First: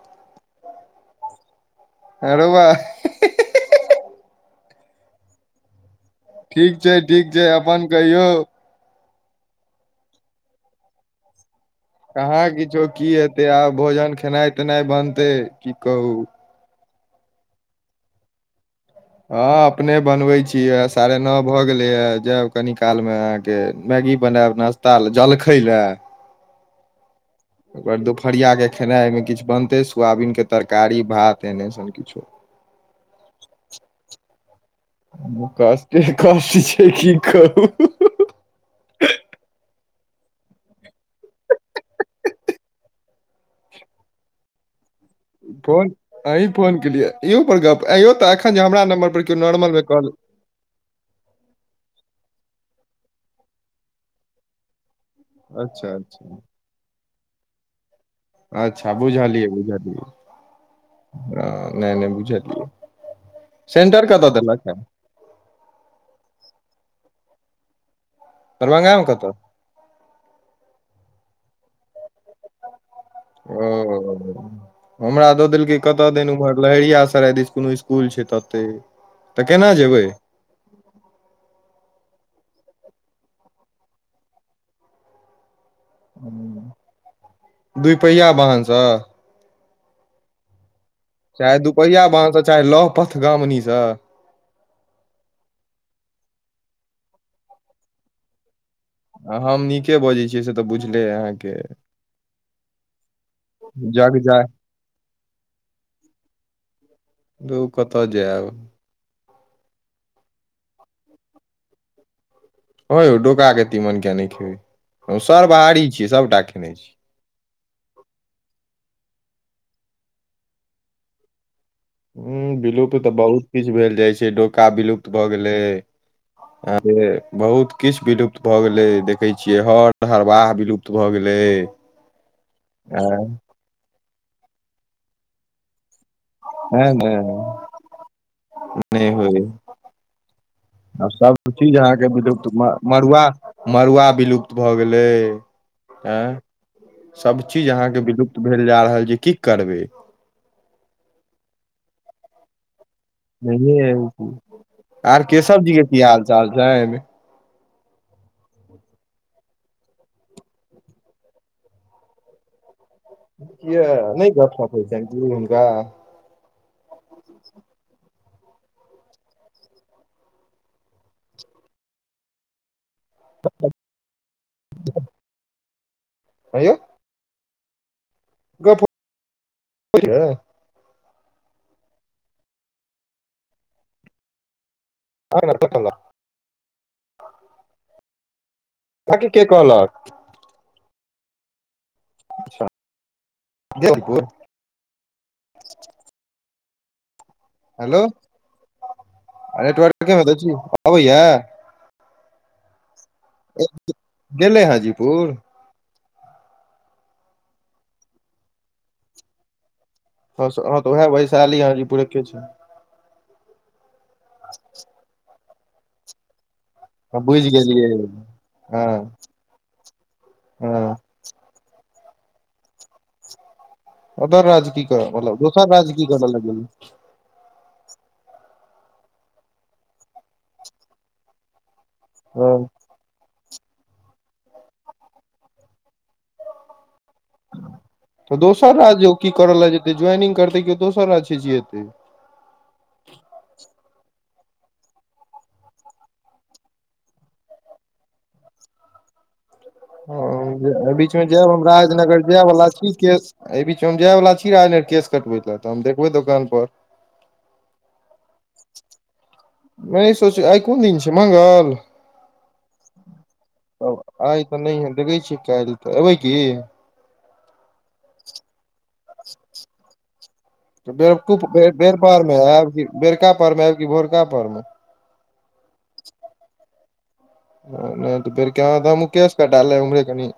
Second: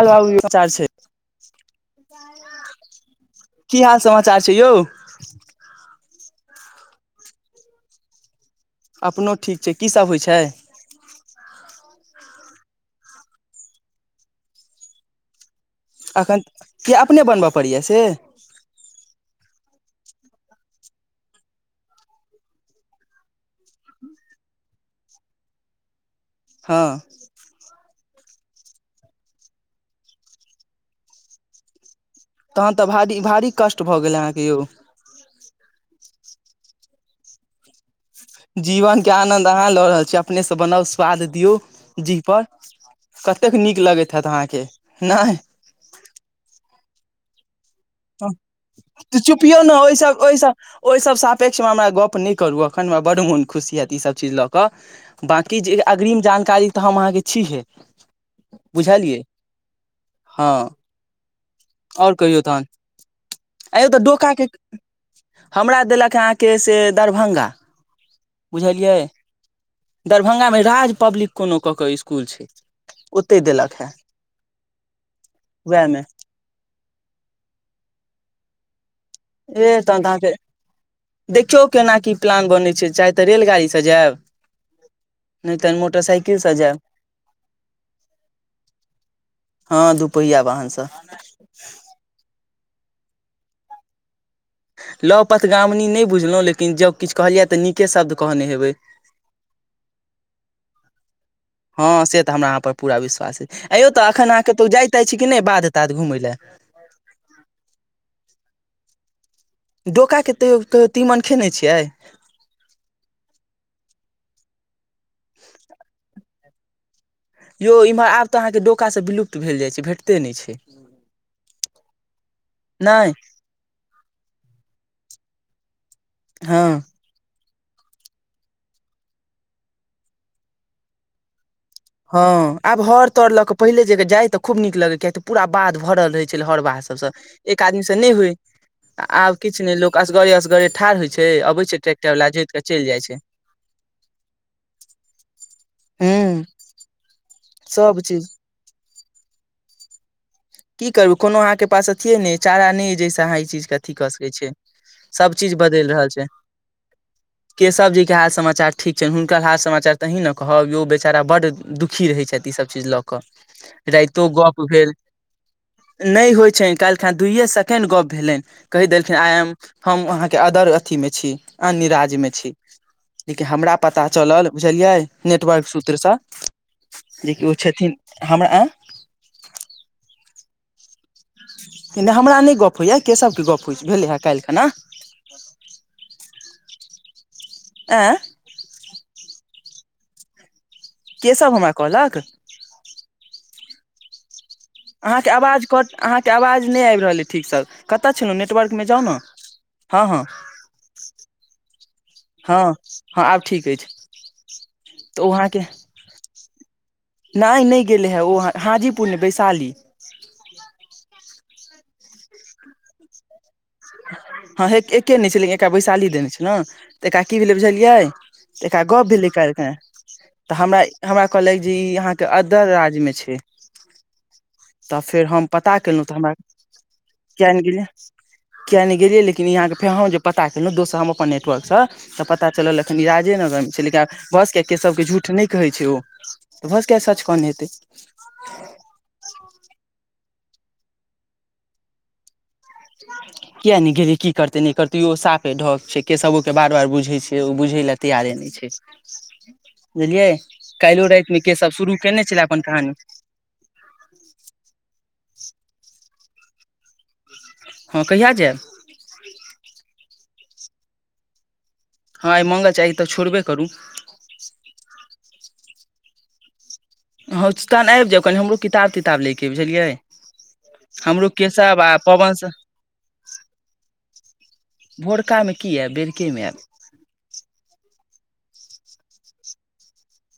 आचार छै आरो बा की हाल समाचार छय यौ ठीक छय ठीक छय अपन कहियौ अपनो ठीक छय की सभ होइत छै कहाँ किछो की हेतै आब भोजन खेनाइ तेनाई बनतै की कहू अखन किये अपने बनबै परै या जे हाँ अपने बनबै छीय यऽ साढ़े नौ भऽ गेलै ये जायब कनी काल में तेँ मैगी बनायब नाश्ता लऽ जलखै ले हाँ ओकर बाद दोपहरिया के खेनाइ ओहि मे किछु बनतै सोयाबीन के तरकारी भात एहन एसन किछो तहन तऽ भारी भारी कष्ट भऽ गेलै अहाँ के यौ कष्टे कष्ट छै की कहु जीवन के आनन्द अहाँ लऽ रहल छीयै अपने से बनाउ स्वाद दियऔ जीह पर कतेक नीक लगैत हैत अहाँ के नय फोन अही फोन केलियै इहोपर गप्प आइयौ तऽ एखन जे हमरा नम्बर तऽ पर केओ चुप यौ नॉर्मल ने में ओहि कॉल सब ओहि सँ ओहि सब सापेक्ष में हमरा गप्प नहि करू एखन हमरा बड़ मौन खुशी होएत ईसभ चीज लऽ कऽ बाँकी जे अच्छा अग्रिम अच्छा जानकारी तऽ हम अहाँके छीहे अच्छा बुझलियै बुझाली यै बुझाली हँ यै नहि नहि आओर कहियौ तहन बुझलियै आंय यौ तऽ सेंटर कतऽ डोका के देलक ह हमरा देलक अहाँके से दरभ्ंगा दरभंगा बुझलियै मे कतऽ दरभंगामे राज पब्लिक कोनो कऽ केऽ इसकुल छै ओते देलक हे ओ हमरा दऽ देलक कत उएहमे दिन उम्हर लहेरिया सराय दिस कोनो स्कूल छै ततै एे तहन त अहाँके देखियौ केना की प्लान बनैत छै चाहे तऽ रेलगाड़ीसँ जायब नहि तन मो दुपहिआ बाहनसँ हँ दुपहिया वाहनसँ चाहे दुूपहिया बान्ध से चाहे लौपथ गामनी सँ लव पथगामिनी नहि बुझलहुँ लेकिन जब किछु कहलियै तऽ नीके शब्द कहने हेबै हम नीके बजैत छियै से तऽ बुझले यै अहाँ के हाँ से तऽ हमरा अहाँ पर पूरा विश्वास अछिइ अयौ तऽ जग एखन अहाँ जाय कतौ जाइतइ छी कि नहि बाध ताध घुमय लए धू कतऽ जायब डोकाके तै तीमन खेने छियै ह यौ डोका के तीमन किया नहि खेबै सर बाहरी छियै सबटा खेने छी यौ इम्हर आब तऽ अहाँके डोकासँ विलुप्त भेल जाइ छै भेटते नहि छै ह विलुप्त तऽ नहि बहुत किछु भेल जाइ छै डोका विलुप्त भए गेलै हँ अरे बहुत किछु विलुप्त भए गेलै देखै छियै हर हरबाह विलुप्त भए गेलै हँ आब आ, हर तर ल के पहिले जे जाय ते खूब नीक लगे किय तऽ पूरा बध भरल रहय छै छल हर बाह तें ने सबसँ एक आदमी से नहि होइ नहि आब होय किछु नहि लोक असगरे असगरे ठाढ़ होइ आब छै सब अबै चीज छै अहाँके ट्रैक्टर वला जोइत विलुप्त कऽ चलि जाइ छै मड़ुआ मड़ुआ विलुप्त भए गेलै एँ हूं सभ चीज अहाँके सब चीज विलुप्त भेल जा रहल छै की करबै की करू कोनो अहाँके पास अथिये नहि चारा नहि जैस त ई चीज के नहिये अथी होय कऽ सकै छै आर सब चीज केशव जी बदलि के की रहल छै हाल चाल छनि केशव जी के हाल समाचार ठीक छनि हुनकर हाल समाचार तहीं ने कहब यौ बेचारा बड दुखी रहै छथि ई सब चीज लऽ कऽ राइतो गप भेल हनका [unintelligible] नहि होइत छनि काल्हि खन दुइए सेकेण्ड गप्प भेलनि कहि देलखिन आइ एम हम अहाँके अदर अथीमे छी अनिराजमे छी लेकिन हमरा पता चलल बुझलियै नेटवर्क सूत्रसँ अयौ जेकि ओ छथिन हमरा ऑ बर [unintelligible] नहि हमरा नहि गप्प होइए केशव के गप्प होइ भेलै हेँ काल्हि खना अहाँके के कहलक आँ बाकी क कहलक केशव हमरा कहलक अच्छा जरपुर अहाँके आवाज कट अहाँके आवाज नहि आबि रहल अइ ठीक स हेलो कतय छलहु नेटवर्कमे जाउ न हँ नेटवर्के हँ मे तऽ छी अबैया हँ हँ आब ठीक अछि गेलै तऽ हाजीपुर वहाँके नहि नहि गेलै हे ओ हाजीपुर नहि वैशाली ह तऽ उएह वैशाली हाजी पुर एके छै हँ एके नहि छै लेकिन एकरा बैशाली देने छै ने तऽ एकरा हँ की बुझि भेलै गेलियै बुझलियै तऽ एकरा हँ गप भेलै कालहि तऽ हमरा हँ हमरा कहलक जे ई अहाँके अदर राज्य मे छै अदर राज्य की तऽ कर फेर परल दोसर राज्य की कर लेगेलिए केन गेल लिय कियाक नहि गेलियै लेकिन यहाँके फेर हम जे पता केलहुँ दोसर हम अपन नेटवर्कसँ तऽ पता हँ चलल कखनि राजेनगरमे छै लेकिन आब भऽसक के सबके झूठ नहि कहै छै ओ तऽ भऽस क सच कन हेतै दोसर राज्य की करय लग जेतै ज्वाइनिंग करतै केओ दोसर राज्य छै जीतै ह [unintelligible] किया नहि गेलै की करते नहि करते साफे ढक छै केसो के बार बार बुझे छै ओ बुझे ला तैयारे ने छै बुझलियै ह काल्हिो बीच मे रातिमे जायब हम केशव शुरू राजनगर केने जाय छलै अपन बला कहानी छी एहि बीच हम जाय वाला छी राजनगर केश कटबै लऽ तऽ हम देखबै दोकान पर हँ कहिय नहि सोच आइ कोन दिन छै मंगल हँ आई मंगल चाही आई तऽ छोड़बे करू तब आइ तऽ नहि है देखै छीयै काल्हि तऽ एबै की हँ तहन आबि जाउ कनि हमरो किताब तिताब लैके बुझलियै हमरो केशव बेकर आ पर पवन मे सँ आयब बेरकापर मे आयब कि भोरकाापर मे भोरकामे की आयब बेरकेमे आयब नहि तऽ फेर क्यता हम केश क [unintelligible] ाले उमरे कनी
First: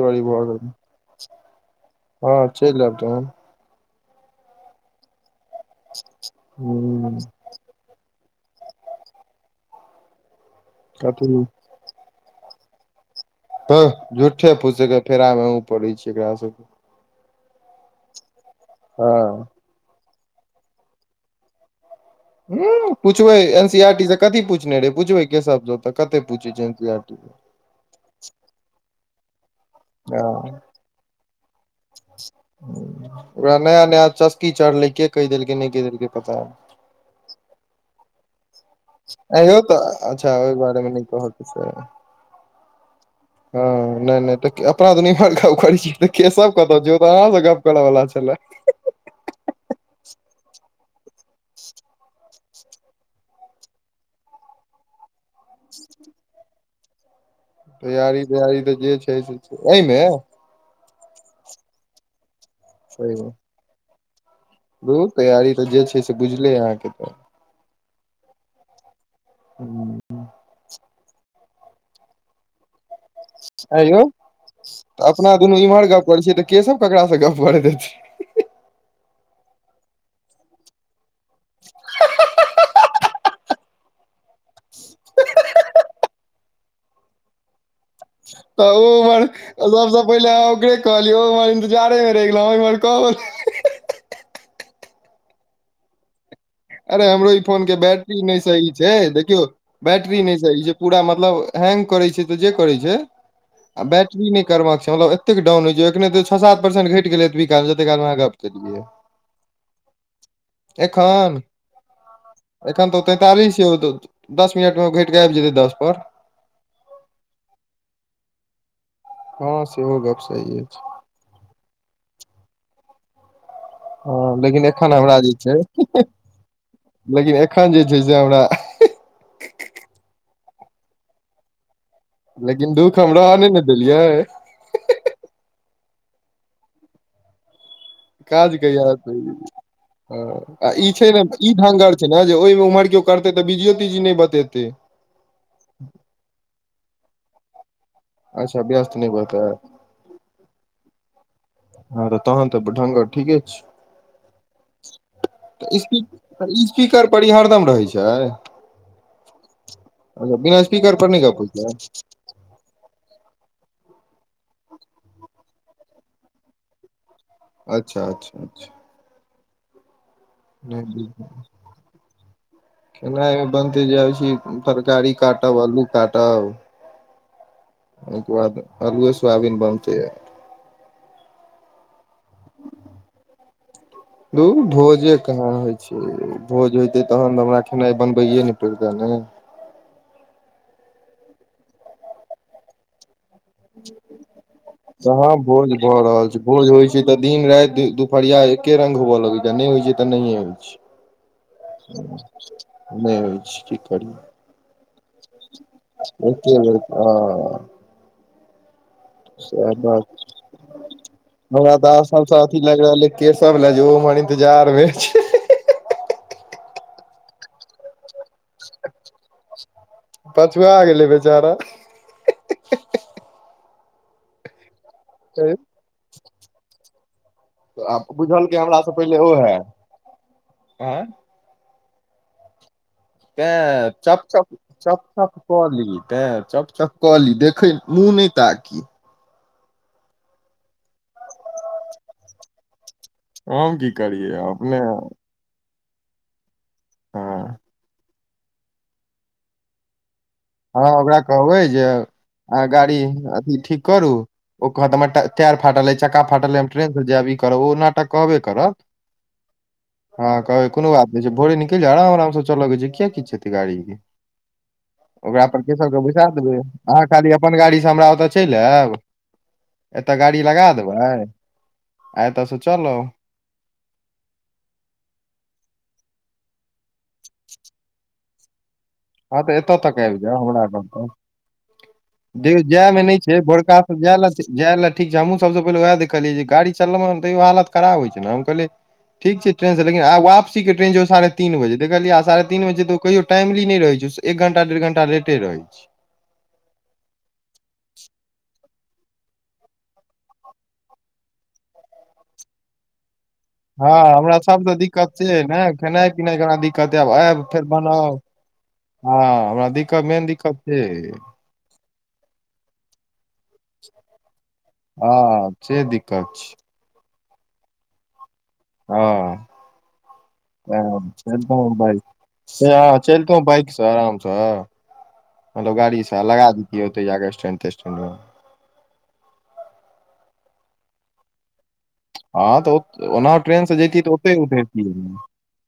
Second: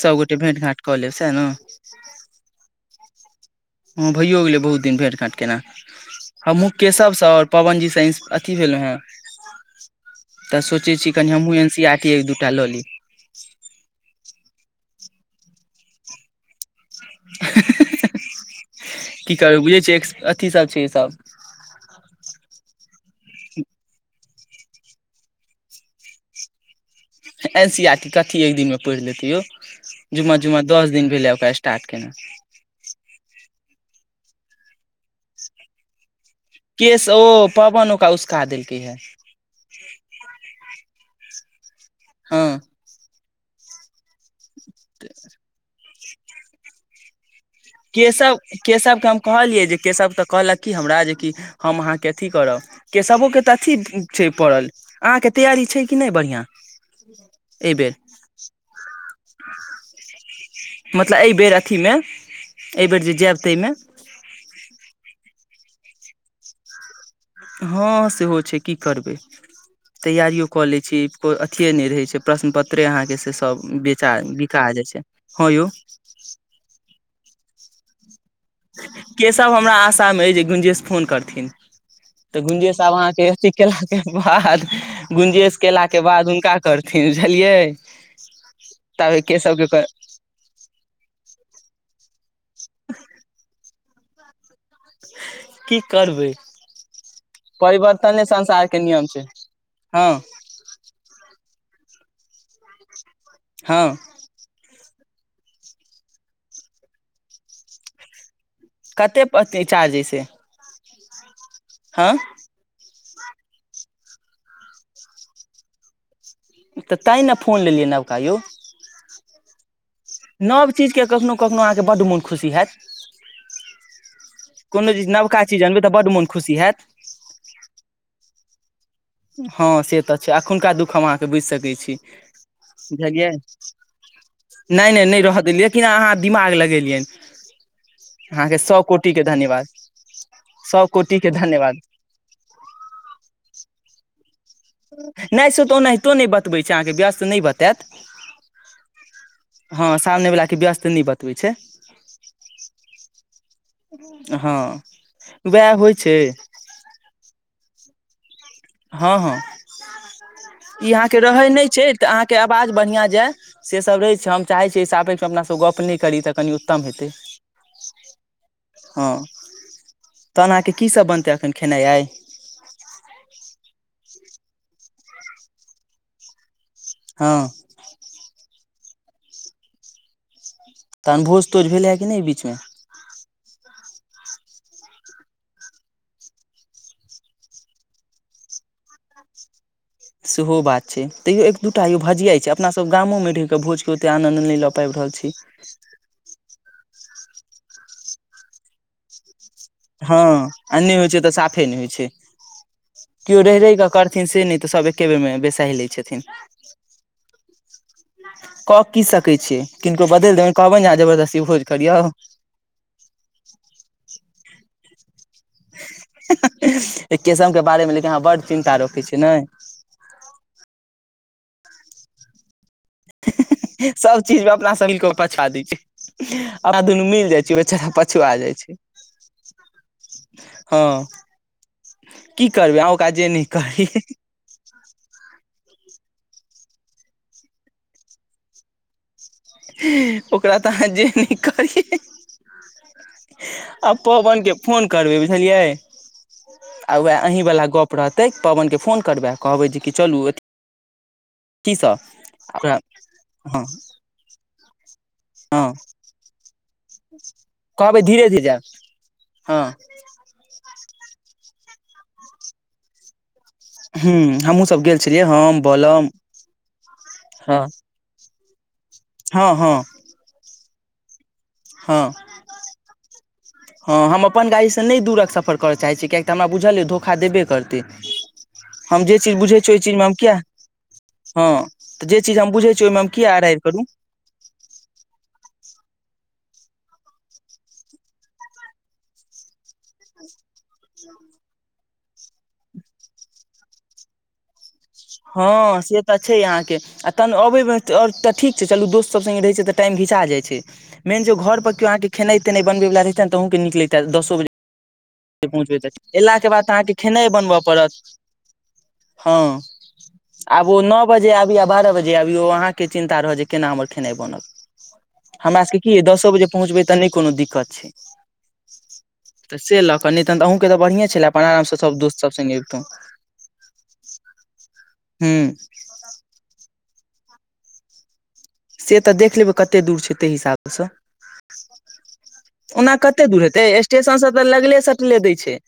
स गोटे भेंट घांट कऽ लेब स ने हँ चेल आब तब हँ भैयो गेलै बहुत दिन भेट घाट केनाइ हमू केशवसँ ह आओर पवन जी अथी भेल हे तऽ सोचे छी कनी कथी हमहुँ एन सी आ एक दूटा ल ह झूठे पूसेके फेरा मे उ पड़ै छी एकरा सब की हँ करू बुझै छियै अथी सब छै ह पूछबै एन सी आर टी से कथि पूछने रहे पुछबै केस ज कते पूछै N C R T [inaudible] N C R T कथी एक दिनमे पढ़ि लेतै यौ हँ जुम्मा जुम्म दश दिन भेलै ओकरा स्टार्ट केना ओकरा नया नया चस्की चढ़लै के कहि देलकै नहि कहि देलकै पता केश ओ पवन ओकरा उसका देलकै यौ तऽ अच्छा ओहि बारेमे न कह कि से हँ हँ नहि नहि तऽ अपना तऽ निमहर गप कर छी के कतसँ गप करऽ वाला छले केशव केशव के हम कहलियै जे केशव केऽ कहलक की हमरा जे कि हम अहाँके अथी करब केशवोके तऽ अथी छै पड़ल अहाँके तैयारी छै कि नहि बढ़िआँ एहिबेर तैयारी तैयारी तऽ जे छै से एहिमे मतलब एहिबेर अथीमे एहिबेर जे सहीमे जायब ताहिमे तैयारी तऽ जे छै से बुझले अहाँके हँ सेहो छै की करबै ह तैयारियो कऽ लै छी कोइ अथिये नहि रहै छै प्रश्न पत्रे अहाँके से सब आंय यौ बेचा बिका जाइ छै अपना हँ दुनू यौ इम्हर गप करै छियै तऽ के सब केकरासँ गप करै रहै केशव हमरा आशामे अछि जे गुंजेश फोन करथिन तऽ गुंजेश वहा के अथी केलाक के बाद गुंजेश केलाके बाद हुनका करथिन बुझलियै तऽ ओ ताबे मर केशवके सबसँ पहिले ओकरे कहलिय ओ बारे मेरे गला [unintelligible] मी मड़को की करबै अरे हमरो ई फोन के बैटरी परिवर्तने नहि संसार सही के छै नियम देखियौ बैटरी हँ नहि सही छै पूरा मतलब हैंग करै छै तऽ जे करै छै आ हँ ब इने करबक छै मतलबत अतै डाउन होय छै अखने छ सात परसंट घट गेले विकास जते अहाँ काल गप केलियै कते पते चार्ज है स एखन हँ एखन तऽ ओ तैंतालिस छै ओ दस मिनट मे घटि कऽ आइब जेतै दस पर [inaudible] तऽ तै ने फोन लेलियै नबका य हँ सेहो गप सहियो अछि कख कखनो अहाँके बड्ड मोन खुशी होयत हं लेकिन एखन हमरा जे छै तऽ बड्ड मोन खुशी हैत लेकिन एखन जे छै से हमरा हँ से तऽ छै अखुनका दुःख हम अहाँके बुइझ सकैत छी लेकिन दुख हमरा बुझलियै आ नहि ने देलियै नहि नहि नहि रहऽ देलियैेकन अहाँ दिमाग लगेलियनि काज अहाँके क सए कोटि के धन्यवाद आ सए ई छै कोटि ने के ई धन्यवाद ढंगर ने जे ओहिमे उम्हर किओ करै तऽ बीजियो तीजी नहि बतेतै नै से तऽ ओनाहितो नहि बतबै छै अहाँ के व्यस्त नहि बतेयत अच्छा ब्यत नै बते हँ सामने वला के व्यस्त न ब होए छै हँ तऽ तहन तऽ ढंगर ठीके छै हं वएह तऽ होइ स्पी छथ तऽ स्पीकर पर हरदम रहै छै हं हँ अच्छा बिना ई स्पीकर अहाँ पर के गप रहै होइ नहि छै तऽ अहाँ के आवाज बढ़िआँ जाय से सब रहै छै हम चाहैत छी एहिस अपै अपना सँ गप्प नहि करी तऽ कनि उत्तम हेतै अच्छा अच्छा अच्छा हं नहि ब केना बनते जाइ छी तरकारी काटब अल्लू काटब हं औ के बाद आलुए सुआबिन बनते तहनभोज तोज भेल यै कि नहि ई बीच मे दूर भोजे कहाँ होइ छै भोज होेतै तहन हमरा खेनाइ बनबैयए ने पड़तै ने सेहो बात छै तैयो एक दूटा यौ भजिया छै अपना सब गामो मे के भोज के ओते आनद नइ लऽ पाबि रहल छी भ रहल भोज होय छै तऽ दिन राइत दुपरीया एके रंग ह होवे लगे छै नहि होइ छै तऽ हँ नहिए होइ आ नहि होइत छै तऽ साफे नहि होइत छै छै नहि केओ होइ रहि छै रहिक की करथिन करियै से नहि तऽ सभ एके बेर में बेसही ल छथिन एके बेर हँ कऽ की सकै छियै सएह बात किनको बदलि देबनि कहबै नेहाँ जबरदस्ती भोज करियौ साथी लग रहल केसब भेल ल जो इन्तजार में छै केशव के बारे में लेकिन अहाँ बड़ चिन्ता रखै छियै ने पछुआ गेलै बेचारा सब चीज मे अपना सबिल पछुआ दै छै आरा दुनू मिल जाय केशव बेचारा आब पछुआ जाइ बुझलकै छै हमरा से पहिले ओ है हँ आँय की करबअहुँ काज क चप च चप चप क ली ते चप चप क ली देखे मुँह नै ताकी ओकरा तऽ अहाँ जे नै करियै [inaudible] हम आ की करियै पवने अपने फोन करबै बुझलियै आ वैह अहीं हँ वला गोप रहत ताहि पवने फोन करबै कहबै जे कि चलू ए हँ ओकरा कहबै जे अहाँ ओकरा गाड़ी अथी हँ ठीक करू ओ कहत हमरा टायर हँ फाटल अै चक्का फाटलै हम ट्रेनसँ जायब ई करब ओ कहबै नाटक धीरे कहबे धीरे जायब करत हँ हँ कहबै कोनो बात नहि छै भोरे निकल जा आराम आराम से चल ग छै किया की छै हु हमहूँ सब गेल छलियै ओकरा हम पर केशब के बलम बेटा देलिये अहाँ खाली अपन हँ गाड़ीसँ हमरा ओतय चलि आयब हँ हँ एतऽ गाड़ी लगा देबै हँ आ एतऽसँ चलब हँ हम अपन गाड़ीसँ नहि दूरक सफर करऽ चाहैत छी कियक तऽ हमरा बझल नहि धोखा देबे करतै हम जे चीज हँ तऽ बुझै छियै एतऽ ओहि चीज तक मे हम आबि किया हँ तऽ जे चीज हम देखियऔ बुझै छियै जाय ओहिमे मे हम नहि किया छै अराइर बोरका करू से जाय ल जाय लए ठीक छै हमहूँ सभ सँ पहिले उएह देखलियै जे गाड़ी चलब मे तैयो हालत खराब होइ छै ने तै हम कहलियै ठीक छै ट्रेन से लेकिन आ वपसी के ट्रन छै साढ़े तीन बेजेय आ साढ़े तीन बजे त कहियो टेमली नहि रहै छै एक घण्टा डेढ़ घण्टा हँ से तऽ छै अहाँके आ तहन अबेमे तऽ ठीक चलू दोस्त सब से रहे छै तऽ टाइम घिचा जाय छै मेन छै घर पर केयो अहाँ के खेई तेनाई बने वाला रहै छै के निकलैतै हँ हमरा दसो बजे सबसँ दिक्कत अइ से ने पहुँचबैत खेनाइ तऽ पिनाइ के अयलाके हमरा बाद तऽ अहाँकेँ दिक्कत अइ, आब खेनाइ आयब बनबय फेर पड़त बनाउ हँ हमरा दिक्कत मेन दिक्कत आब ओ से नओ अइ बजे आब अबैा बारह बजे अबियौ अहाँके चिन्ता रहत जे केना हमर खेनाइ बनते हँ हमरा सबके से की दसो दिक्कत बजे छै पहुँचबै तऽ नहि कोनो दिक्कत छै हँ तऽ से लऽ कऽ नहि तहन तऽ अहूँके तऽ बढ़िएँ छलए अपन आरामसँ सभ दोस्तसभ सङ्गे अबितहुँ चत चलतै बाइक आरामसँ हू मतलब गाड़ी से लगा देति ओते जाके स्टैंड तेस्टैंड मे से तऽ देख लेबै कते दूर छै ताहि हिसाबसँ हँ ओना तऽ कते दुर हैते ट्रेन से जैतियै तऽ स्टेशन से ओते ते ललगे उतरतियै ने सटले दे छै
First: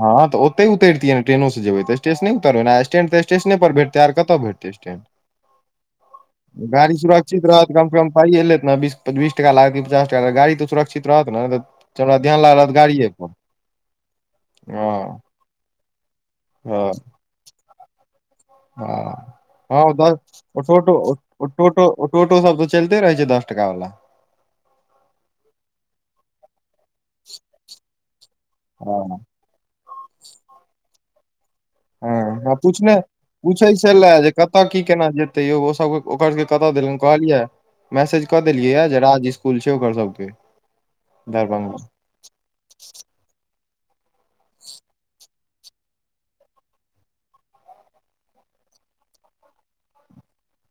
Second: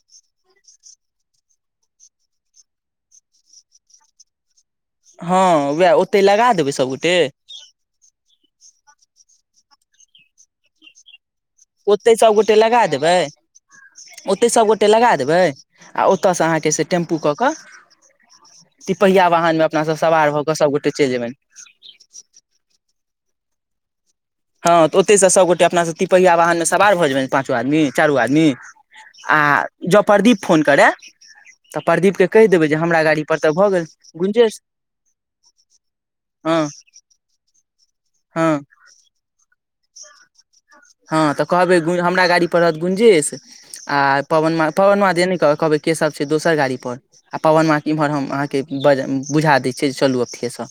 हँ तऽ ओते उतरतियै ने ट्रेनो जेबै त स्टेशने उतरबै ने स्टैंडऽ स्टेशने पर भेटै आ कतऽ भेटतै स्टैंड हँ उएह ओते लगा देबै सभगोटे कमसँ कम पाइए लेत ने बीस बीस टका लागत पचास टका लाग गाड़ी तऽ सक्षित रहत नेऽ चोड़रा ध्यान लागलत गाड़िए पर ओतहि सभ गोटे लगा हँ देबै आ ओतयसँ अहाँके से हँ टेम्पू को कऽ तीन हँ पिपहिया वाहन में हँ अपना ओ सब सवार दस भऽ क ओ सभगोटे टोटो चेल जेबे ओ टोटो टोटो सब तऽ चलते रहय छै दस टका मे हँ तऽ ओते से सबगोे अपना सब तीन पहिआ वाहन मे सबार भ जेबै पाँचो आदमी चारो आदमी हँ आ जब प्रदीप फोन करैय हँ पूछने भऽ पूछै गेल छलए जे गुंजेश कतय की केना जेतै यौ ओसभ ओकर सबके हँ कतय देलनि कहलिये मैसेज कऽ हँ देलियै या जे राज इसकुल छै ओकर सबके हँ तऽ कहबै गु हमरा गाड़ी पर रहत गुंजेश आ पवनमा पवनमा जे नहि कह कहबै के सब छै दोसर गाड़ी पर आ पवनम। इम्हर हम अहाँके ब बुझा दैत छियै जे चलू अथे से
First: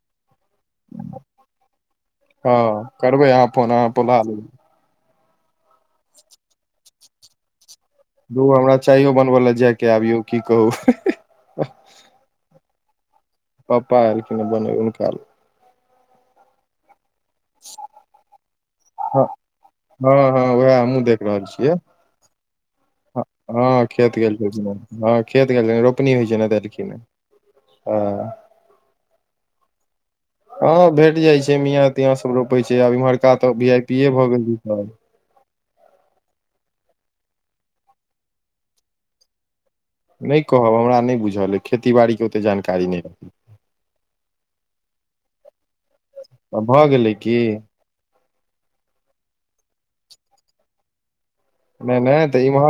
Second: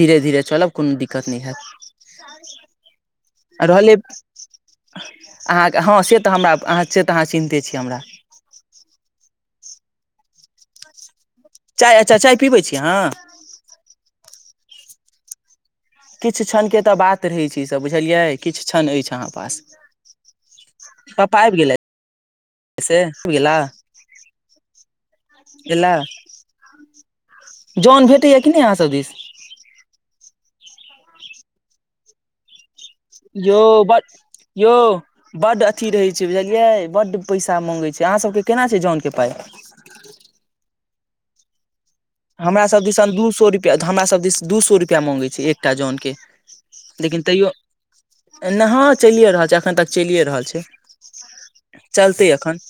धीरे धीरे चलब कोनो दिक्कत नहि हैत हँ करबै अहाँ आ फोन अहाँ रहलै बोला लेब अहाँके हँ से तऽ हमरा अ से तऽ अहाँ चिन्ते छी हमरा घू हमरा चााययो बनबय लए जायके आबियौ की कहू चाय अच्छा चाय पीबै छी अहाँ पपापा एयलखिन बन हुनका किछु क्षणके तऽ बात रहै छै से बुझलियै किछु क्षण अछि हँ अहाँ पास हँ हँ उएह हमहुँ देख रहल पापा आबि छियै गेलथि से आबि गेला हँ खेत गेल हँ खेत गेलिय रोपनी होइत छै ने देलखीमे जन भेटैया कि नहि अस दिस हँ भेट जाइत छै मियाँ तियासभ रोपैत छै आब इम्हरका तऽ वी यौ आइ बड पी ए भऽ यौ गेलस बड्ड अथी रहैत छै बुझलियै बड पैसा मगैत छै अहाँसबके केना छै जनके पाइ नै कहब हमरा नहि बुझल अ खेती बाड़ी हमरा सब दिसन दू सए रुपआ हमरा सब दिस दू सए रुपआ माँंगै छै एकटा जन के अइ भऽ गेलै लेकिन की तैयो नै हँ चलिए रहल छै अखन तक चलिए रहल छै नै नै चलतै तऽ ई एखन मह